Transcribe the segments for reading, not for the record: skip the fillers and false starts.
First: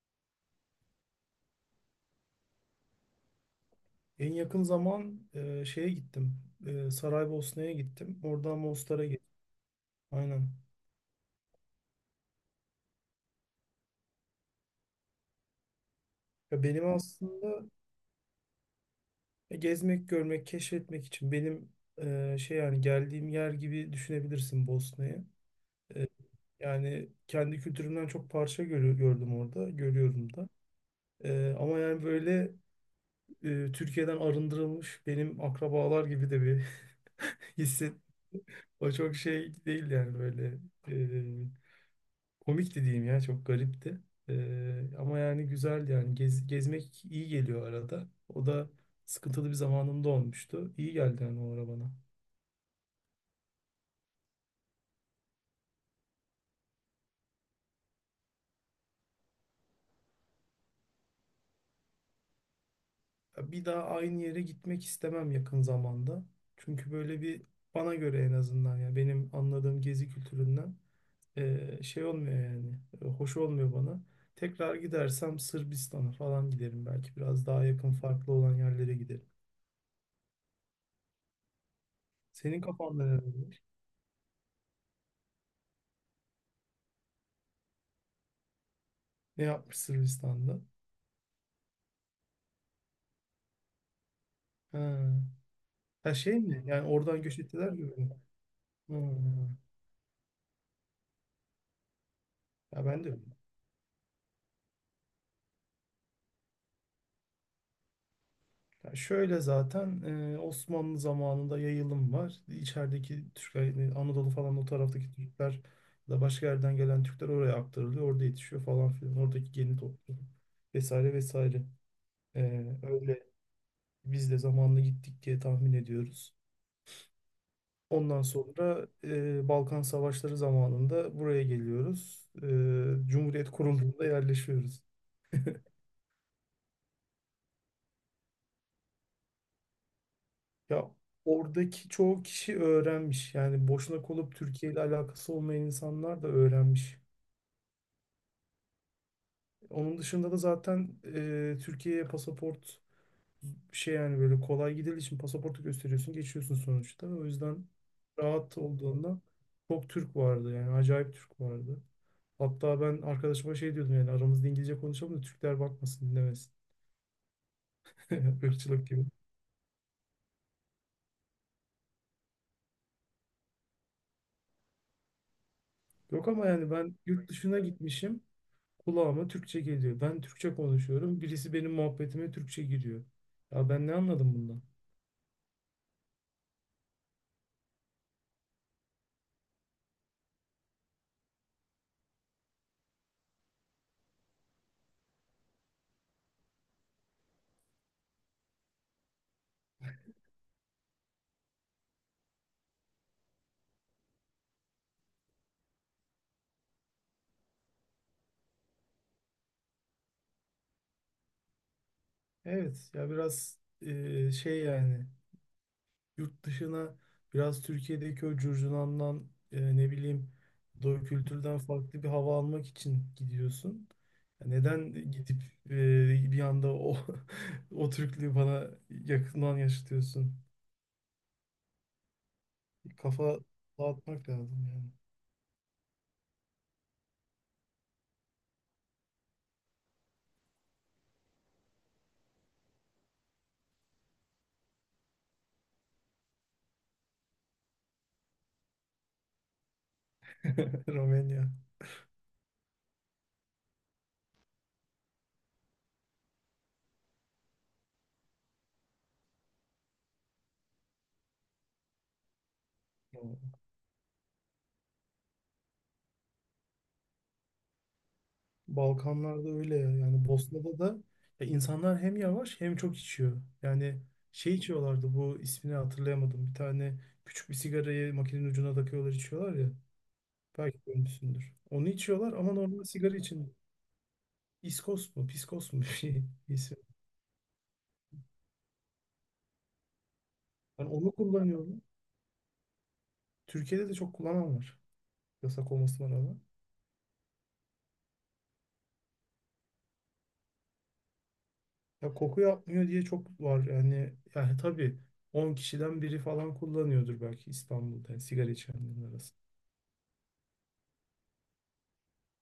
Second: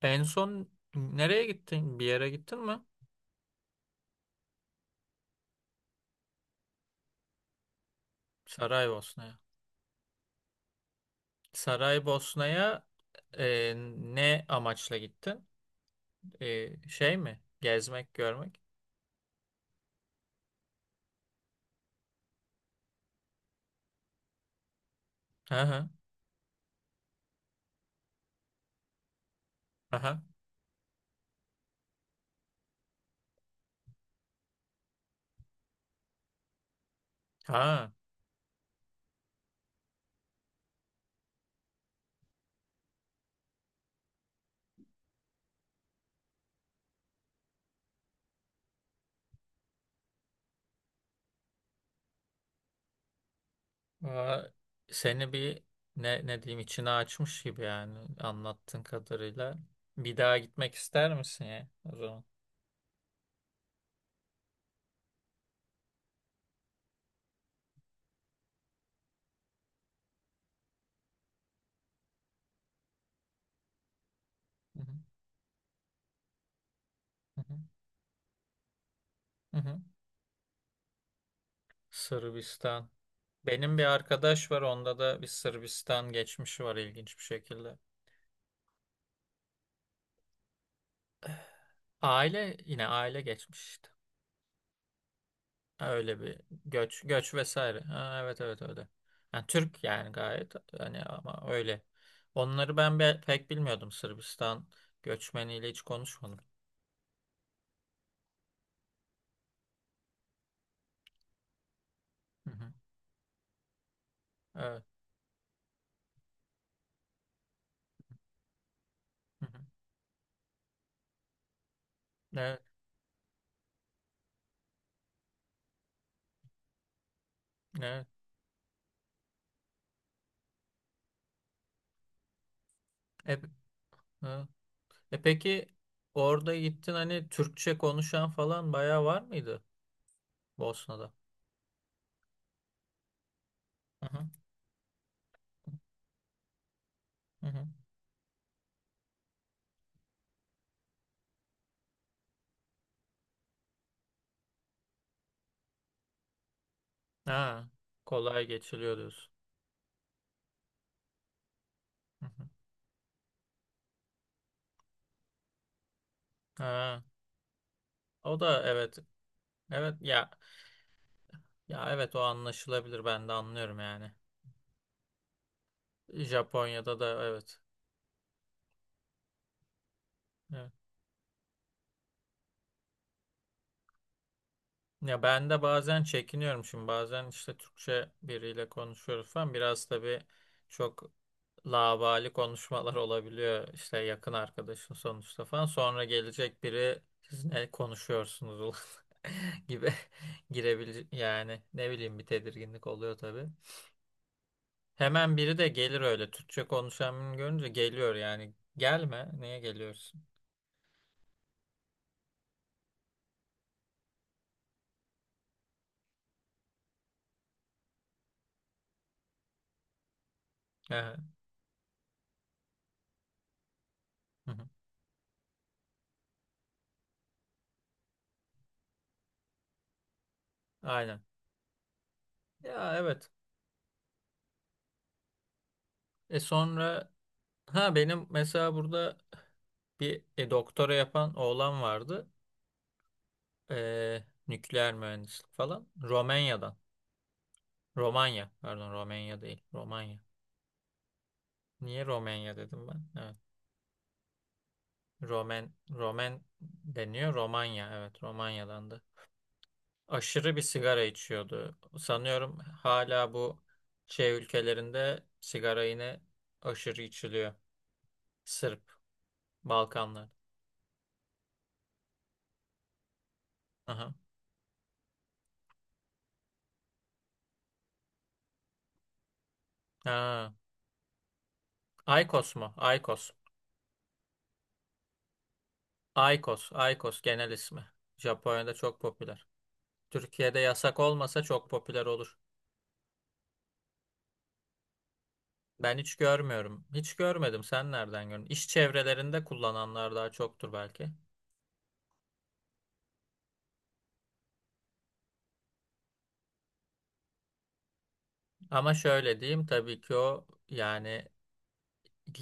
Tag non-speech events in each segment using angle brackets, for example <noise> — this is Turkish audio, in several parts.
En son nereye gittin? Bir yere gittin mi? En yakın zaman şeye gittim. Saraybosna'ya gittim. Oradan Mostar'a gittim. Saraybosna'ya. Aynen. Saraybosna'ya ne amaçla gittin? Ya benim Şey mi? aslında Gezmek, görmek? gezmek, görmek, keşfetmek için benim şey, yani geldiğim yer gibi düşünebilirsin Bosna'yı. Aha, Yani kendi kültürümden çok parça gördüm orada, aha, görüyorum da. Ama yani böyle Türkiye'den arındırılmış benim akrabalar gibi de bir <laughs> ha. hisset. O çok şey değil yani böyle. Komikti diyeyim, ya çok garipti. Ama yani güzeldi, yani gezmek iyi geliyor arada. O da sıkıntılı bir zamanımda olmuştu. İyi geldi yani o ara bana. Aa, seni bir ne diyeyim, içine açmış gibi yani anlattığın kadarıyla. Bir daha gitmek ister misin ya o zaman? Bir daha aynı yere gitmek istemem yakın zamanda. Çünkü böyle bir, bana göre en azından, yani benim anladığım gezi kültüründen şey olmuyor yani. Hoş olmuyor bana. Tekrar Hı hı, gidersem Sırbistan'a falan giderim, belki biraz hı daha yakın farklı olan yerlere giderim. hı, hı hı. Senin Sırbistan. kafanda ne var? Benim bir arkadaş var, onda da bir Sırbistan geçmişi var ilginç bir şekilde. Ne yapmış Sırbistan'da? Aile yine aile geçmiş işte. Ha. Ha, Öyle şey bir mi? Yani göç oradan göç göç ettiler vesaire. gibi mi? Ha, evet evet öyle. Yani Hmm. Türk yani gayet hani ama öyle. Onları Ya ben ben de, pek bilmiyordum, Sırbistan göçmeniyle hiç konuşmadım. ya şöyle zaten Osmanlı zamanında yayılım var. Hı hı. İçerideki Türkler, yani Anadolu falan o Evet. taraftaki Türkler ya da başka yerden gelen Türkler oraya aktarılıyor. Orada yetişiyor falan filan. Hı hı. Oradaki geni topluyor. Vesaire vesaire. Evet. Öyle biz de zamanla gittik diye tahmin ediyoruz. Evet. Ondan sonra Balkan Savaşları zamanında buraya geliyoruz. E, Cumhuriyet kurulduğunda hı. yerleşiyoruz. Peki orada gittin hani Türkçe konuşan falan bayağı var mıydı Ya Bosna'da? oradaki çoğu kişi öğrenmiş. Yani boşuna Hı hı. kalıp Türkiye ile alakası olmayan insanlar da öğrenmiş. Hı hı. Onun dışında da zaten Türkiye'ye pasaport şey, yani böyle kolay gidildiği için pasaportu gösteriyorsun, geçiyorsun sonuçta. O yüzden Ha, kolay rahat geçiliyor olduğunda diyorsun. çok Türk vardı, yani acayip Türk vardı. Hı hı. Hatta ben arkadaşıma şey diyordum, yani aramızda İngilizce konuşalım da Türkler bakmasın, dinlemesin. Ha, o <laughs> da Irkçılık evet. gibi. Evet ya. Ya evet, o anlaşılabilir, ben de anlıyorum yani. Yok ama yani ben Japonya'da da yurt evet. dışına gitmişim. Kulağıma Türkçe geliyor. Ben Türkçe Evet. konuşuyorum. Birisi benim muhabbetime Türkçe giriyor. Ya ben ne anladım bundan? Ya ben de bazen çekiniyorum şimdi, bazen işte Türkçe biriyle konuşuyoruz falan, biraz tabii çok laubali konuşmalar olabiliyor işte, yakın arkadaşın sonuçta falan, sonra gelecek biri, siz ne konuşuyorsunuz ulan?" <laughs> gibi girebilir yani, ne bileyim, bir tedirginlik oluyor tabii. Hemen biri de gelir, öyle Türkçe konuşan birini görünce geliyor yani, gelme, niye geliyorsun? Evet ya, biraz şey yani yurt dışına biraz Türkiye'deki o curcunandan, ne bileyim, doğu <laughs> kültürden farklı bir hava almak için gidiyorsun. Ya Hı hı. neden gidip bir anda o <laughs> o Türklüğü bana yakından yaşatıyorsun? Aynen. Ya evet. Kafa dağıtmak lazım yani. Sonra ha benim mesela burada bir doktora yapan oğlan vardı. Nükleer mühendislik falan. Romanya'dan. Romanya. Pardon, Romanya değil. Romanya. <laughs> Romanya. Niye Romanya dedim ben? Evet. Romen, Romen deniyor. Romanya. Evet, Romanya'dandı. Aşırı bir sigara içiyordu. Sanıyorum hala bu şey ülkelerinde sigara yine aşırı içiliyor. Sırp, Balkanlarda öyle ya. Yani Balkanlar. Bosna'da da ya insanlar hem yavaş hem çok içiyor. Yani şey içiyorlardı, bu ismini hatırlayamadım. Bir tane küçük bir sigarayı makinenin ucuna takıyorlar, içiyorlar ya. Ha, Belki görmüşsündür. Onu içiyorlar Aykos ama mu? normal sigara Aykos. için. İskos mu, Piskos mu <laughs> bir şey Aykos. isim. Aykos genel ismi. Japonya'da çok popüler. Türkiye'de Ben yasak onu olmasa çok kullanıyorum. popüler olur. Türkiye'de de çok kullanan var. Yasak Ben olmasına hiç rağmen. görmüyorum. Hiç görmedim. Sen nereden gördün? İş çevrelerinde kullananlar daha çoktur belki. Ya koku yapmıyor diye çok var. Yani tabii 10 kişiden biri falan kullanıyordur belki İstanbul'da, yani sigara Ama içenlerin arasında. şöyle diyeyim, tabii ki o yani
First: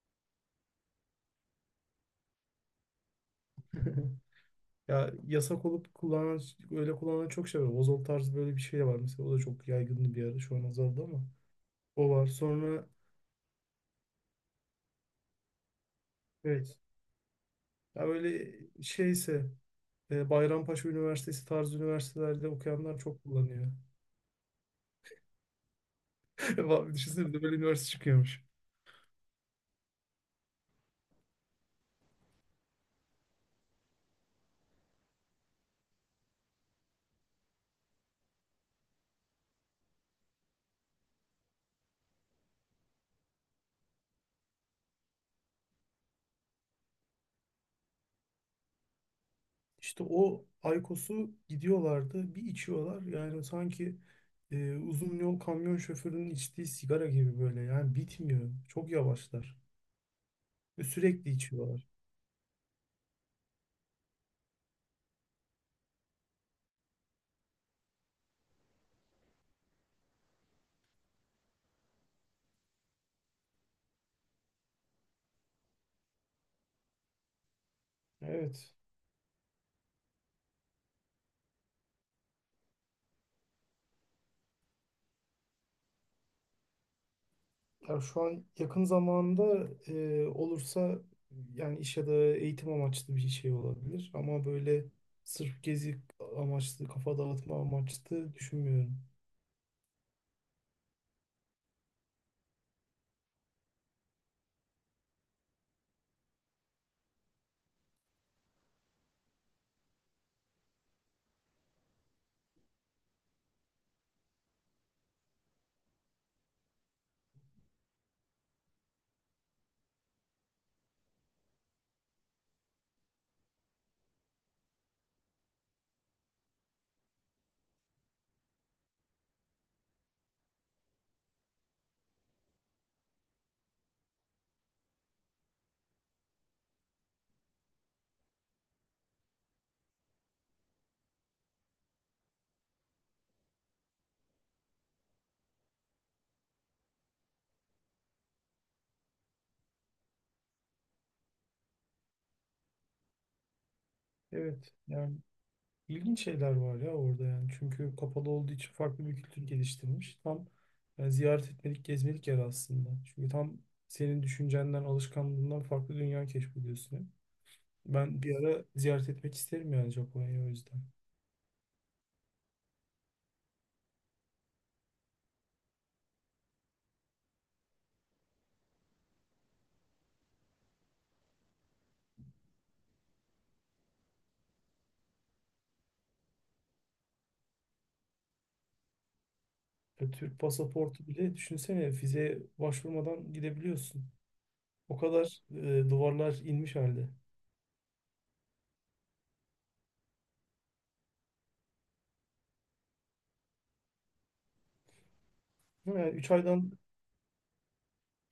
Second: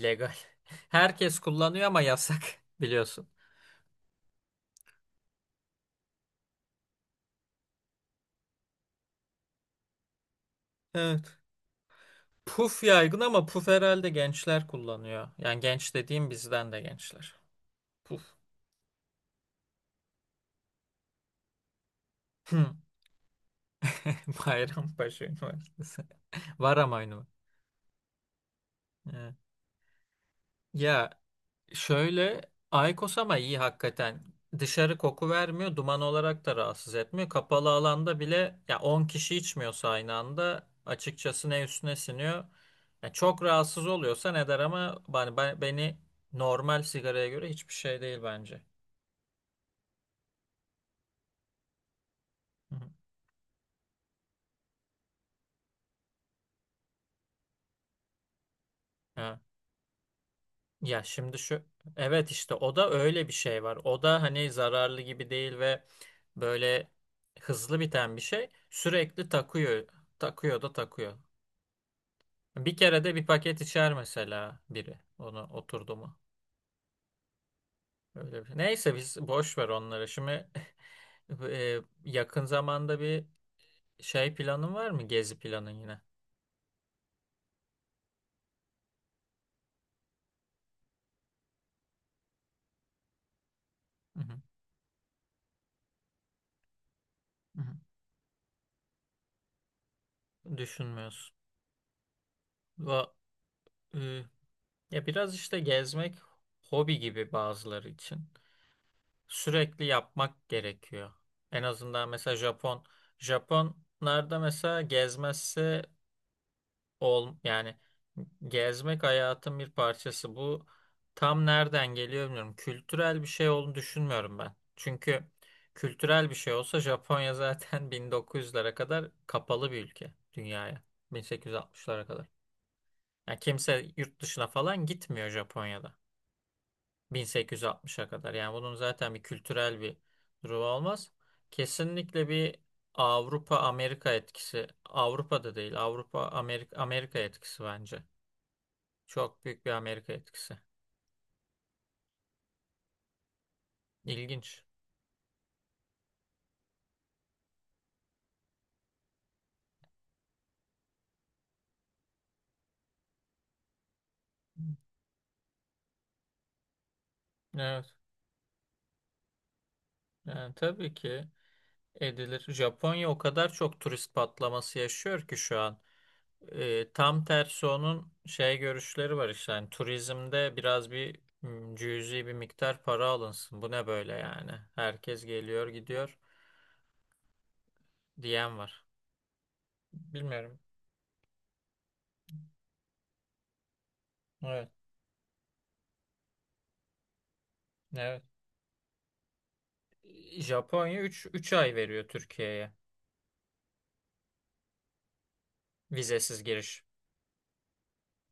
legal. <laughs> Herkes kullanıyor ama yasak, <laughs> biliyorsun. <laughs> Ya yasak olup kullanan, öyle kullanan çok şey var. Ozol tarzı böyle bir şey de var. Mesela o da çok yaygındı bir ara. Şu an azaldı ama Evet. o var. Puf Sonra yaygın ama puf herhalde gençler kullanıyor. Yani genç dediğim bizden evet. de gençler. Ya Puf. öyle şeyse Bayrampaşa Üniversitesi tarzı üniversitelerde <laughs> okuyanlar çok kullanıyor. Bayrampaşa Üniversitesi. <laughs> Var Vallahi, ama aynı. düşünsene bir de böyle üniversite çıkıyormuş. Evet. Ya şöyle, Aykos ama iyi hakikaten. Dışarı koku vermiyor, duman olarak da rahatsız etmiyor. Kapalı alanda bile ya 10 kişi içmiyorsa aynı anda, açıkçası ne üstüne siniyor. Ya çok rahatsız oluyorsa ne der ama beni, normal sigaraya göre hiçbir şey değil bence. İşte o Aykos'u gidiyorlardı. Bir Hı hı. içiyorlar. Yani sanki uzun yol kamyon şoförünün içtiği sigara gibi böyle. Yani bitmiyor. Çok Evet. yavaşlar. Ve Ya sürekli şimdi şu içiyorlar. evet işte o da öyle bir şey var. O da hani zararlı gibi değil ve böyle hızlı biten bir şey. Sürekli takıyor. Takıyor da takıyor. Bir kere de bir paket içer mesela biri. Onu oturdu mu? Öyle bir şey. Evet. Neyse, biz boş ver onları. Şimdi <laughs> yakın zamanda bir şey planın var mı? Gezi planın yine. Ya şu an yakın zamanda olursa yani iş ya da eğitim amaçlı bir şey olabilir. Hı hı, Ama böyle sırf gezi amaçlı, kafa dağıtma hı amaçlı düşünmüyorum. hı. Düşünmüyorsun. Va- e, ya biraz işte gezmek hobi gibi bazıları için, sürekli yapmak gerekiyor. En azından mesela Japonlarda mesela gezmezse ol yani, gezmek hayatın bir parçası. Bu tam nereden geliyor bilmiyorum. Kültürel bir şey olduğunu düşünmüyorum ben. Çünkü kültürel bir şey olsa Japonya <laughs> zaten 1900'lere kadar kapalı bir ülke dünyaya. 1860'lara kadar. Yani kimse yurt dışına falan gitmiyor Japonya'da. 1860'a kadar. Yani bunun zaten bir kültürel bir durumu olmaz. Kesinlikle bir Avrupa Amerika etkisi. Avrupa'da değil. Avrupa Amerika Amerika etkisi bence. Çok büyük bir Amerika etkisi. İlginç. Evet, yani ilginç şeyler var ya orada yani. Çünkü kapalı olduğu için farklı bir kültür geliştirmiş. Tam yani ziyaret etmelik, gezmelik yer aslında. Çünkü tam senin düşüncenden, alışkanlığından farklı dünya keşfediyorsun. Evet. Ben bir ara ziyaret etmek isterim yani Japonya'yı, o Yani yüzden. tabii ki edilir, Japonya o kadar çok turist patlaması yaşıyor ki şu an. Tam tersi, onun şey görüşleri var işte yani, turizmde biraz bir cüzi bir miktar para alınsın. Bu ne böyle yani? Herkes geliyor gidiyor diyen var. Ya Türk Bilmiyorum. pasaportu bile düşünsene, vizeye başvurmadan gidebiliyorsun. Evet. O kadar duvarlar inmiş halde. Evet. Japonya 3 3 ay veriyor Türkiye'ye Ama yani 3 vizesiz aydan, giriş.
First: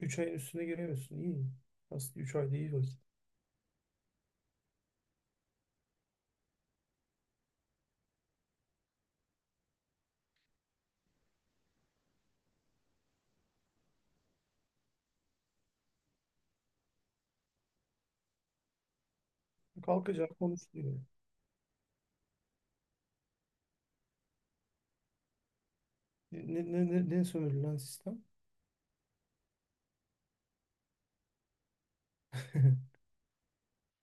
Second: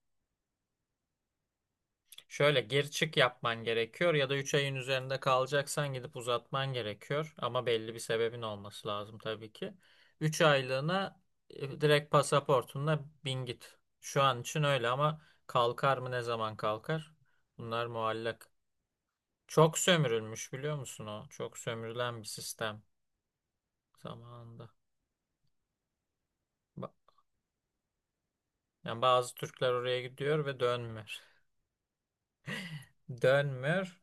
3 ayın üstüne giremiyorsun. İyi. Aslında üç ay ayda Şöyle iyi gir vakit. çık yapman gerekiyor ya da 3 ayın üzerinde kalacaksan gidip uzatman gerekiyor. Ama belli bir sebebin olması lazım tabii ki. 3 aylığına direkt pasaportunla bin git. Şu an için öyle ama kalkar mı, ne zaman kalkar? Bunlar muallak. Çok Kalkacak sömürülmüş biliyor konuşuluyor. musun o? Çok sömürülen bir sistem zamanında. Ne, ne, Ba- ne, ne sömürü lan sistem? Yani bazı Türkler oraya gidiyor ve dönmüyor. <laughs> <laughs> Dönmüyor.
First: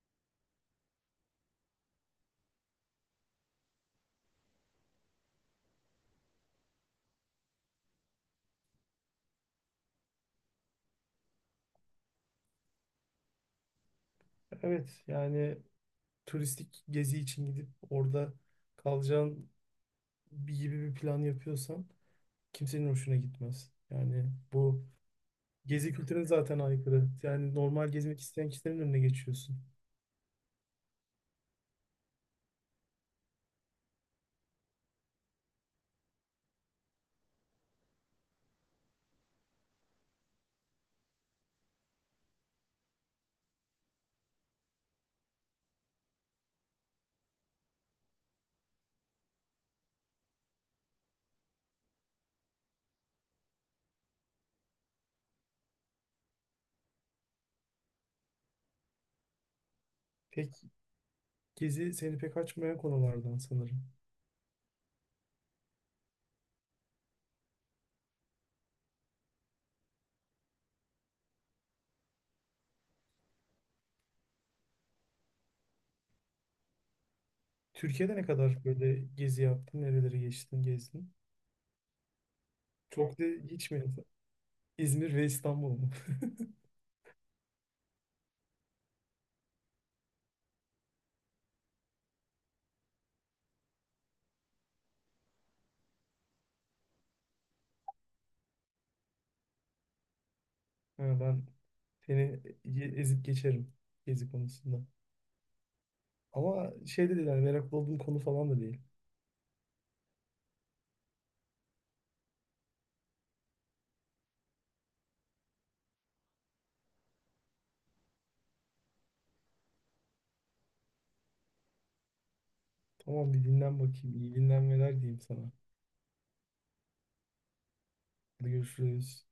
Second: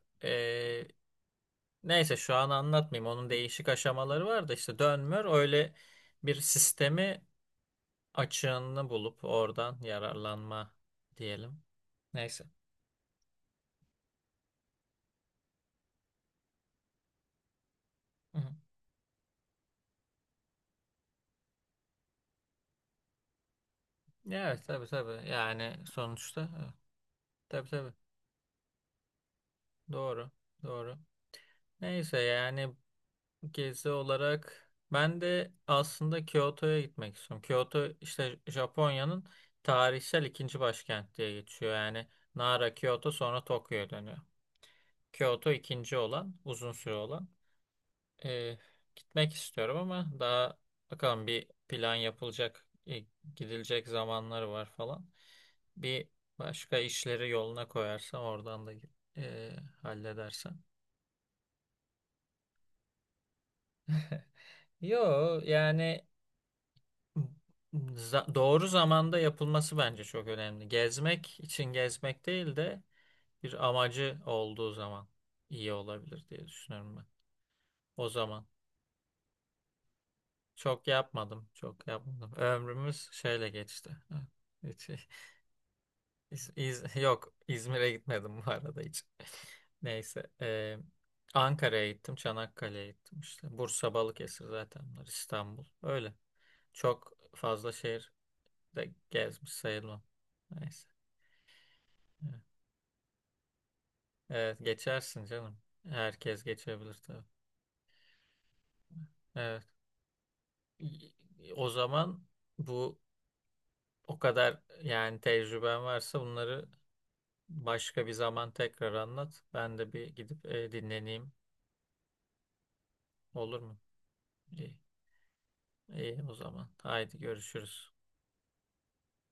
Neyse, şu an anlatmayayım. Onun değişik aşamaları var da işte dönmür, öyle bir sistemi, açığını bulup oradan yararlanma diyelim. Neyse. Evet yani turistik gezi için gidip orada Hı hı. kalacağın bir gibi bir plan yapıyorsan kimsenin hoşuna gitmez. Yani Evet bu tabii tabii. Yani gezi kültürüne sonuçta zaten evet. aykırı. Yani Tabii normal tabii. gezmek isteyen kişilerin önüne geçiyorsun. Doğru. Doğru. Neyse yani, gezi olarak ben de aslında Kyoto'ya gitmek istiyorum. Kyoto işte Japonya'nın tarihsel ikinci başkent diye geçiyor. Yani Nara, Kyoto, sonra Tokyo'ya dönüyor. Kyoto ikinci olan, uzun süre olan. Ee, gitmek istiyorum ama daha bakalım, bir plan yapılacak, gidilecek zamanları var falan. Bir başka işleri yoluna koyarsam, oradan da e, Pek halledersem. Gezi seni pek açmayan konulardan sanırım. Yo yani, doğru zamanda yapılması bence çok önemli. Gezmek için gezmek değil de bir amacı olduğu zaman iyi olabilir diye düşünüyorum ben. O Türkiye'de ne zaman. kadar böyle gezi yaptın? Nereleri geçtin, Çok gezdin? yapmadım. Çok yapmadım. Ömrümüz Çok da, şöyle hiç mi? geçti. <laughs> Ha, <laughs> hiç, İzmir ve İstanbul mu? <laughs> Yok, İzmir'e gitmedim bu arada hiç. <laughs> Neyse. Ankara'ya gittim. Çanakkale'ye gittim işte. Bursa, Balıkesir, zaten bunlar. İstanbul. Öyle. Çok fazla şehir de gezmiş sayılmam. Neyse. Ha, ben Evet, seni ezip geçerim gezi evet, konusunda. geçersin canım. Herkes Ama geçebilir şey de tabii. değil, hani meraklı olduğum konu falan da değil. Evet. Y- O zaman bu o kadar yani, tecrüben varsa bunları başka bir zaman tekrar anlat. Ben de bir gidip dinleneyim. Tamam, bir Olur mu? dinlen bakayım. İyi İyi, dinlenmeler diyeyim sana. iyi o zaman. Haydi görüşürüz. Hadi görüşürüz.